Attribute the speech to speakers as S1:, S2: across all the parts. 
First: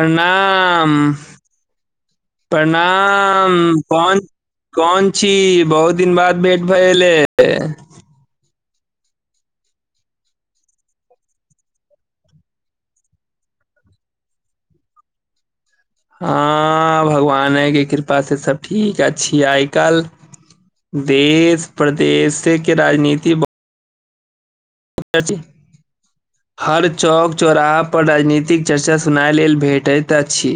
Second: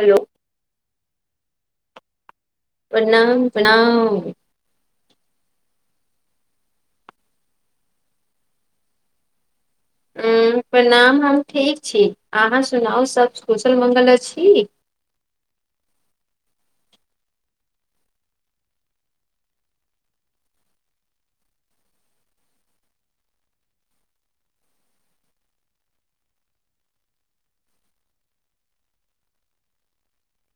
S1: hello
S2: प्रणाम कौन कौन छी बहुत दिन बाद भेंट भएले
S1: प्रणाम हम ठीक छी अहाँ सुनाउ सब कुशल मङ्गल अछि
S2: हँ भगवाने के कृपास से सब ठीक छ आइ काल्हि देश प्रदेश के राजनीति बहुत चच हर चौक चौराहा पर राजनीतिक चर्चा सुनय लेल भेटैत अछि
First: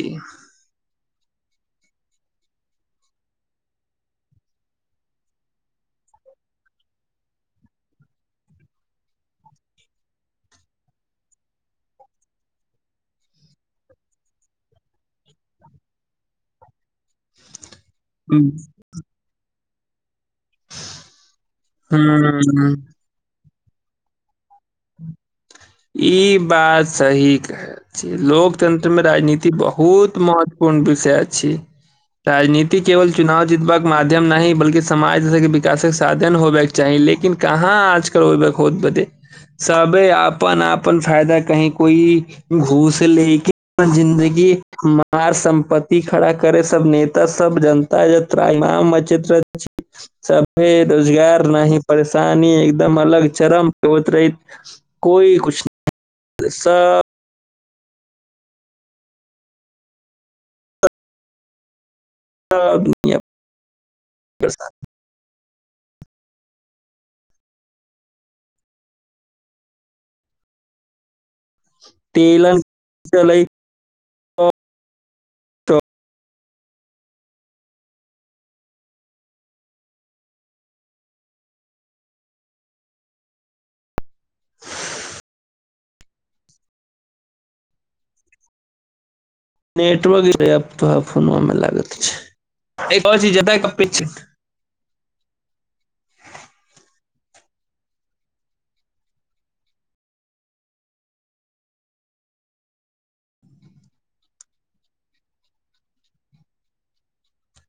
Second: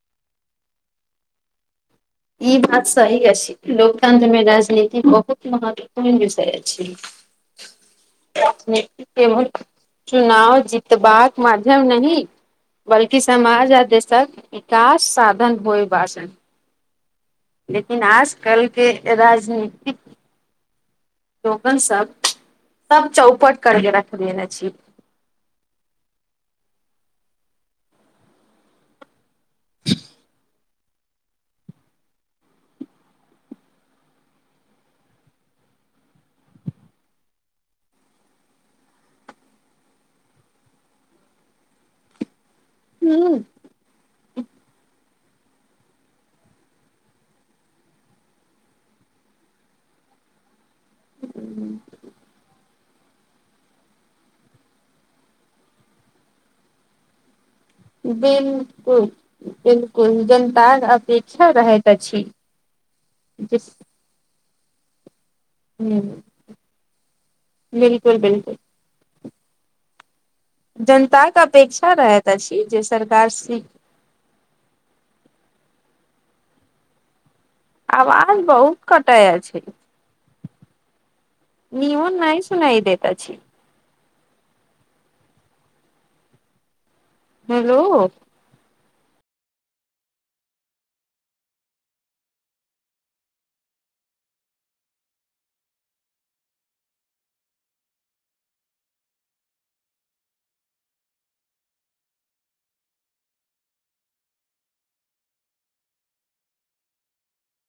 S1: ई बात सही अइछ लोकतंत्र में राजनीति बहुत महत्वपूर्ण विषय अछि अकेले चुनाव जितबाक माध्यम नइ बल्कि समाज आ देशक विकास साधन होय बास लेकिन आजकल के राजनीतिक लोगन सब
S2: हूँ
S1: सब चौपट करके रखलियै ने छी
S2: ई बात सही कहय लोकतन्त्र में राजनीति बहुत महत्वपूर्ण विषय छै राजनीति केवल चुनाव जीतबाक माध्यम नहि बल्ि समाज जसे विकासक साधन होब चाही लेकिन कहाँ आजकल ओइ में खोद बदे सबे अपन अपन फायदा कही कोई घूस
S1: हूं
S2: लेके जिन्दगी मार सम्पत्ति खड़ा करे सब नेता सब जनता ाामच्र छी सब हे रोजगार न परेशानी एकदम अलग चरम प होतरेत कोइ किछ
S1: बिल्कुल बिल्कुल जनता अपेक्षा रहैत अछि जिस
S2: रस
S1: हं बिलकुल बिलकुल जनताके अपेक्षा रहैत
S2: तेलन
S1: अछि जे सरकार
S2: चलै
S1: आवाज बहुत कटाए छय न ओन नइ सुनाई देता छी हेलो
S2: नेटवर्क तो फो लाग छै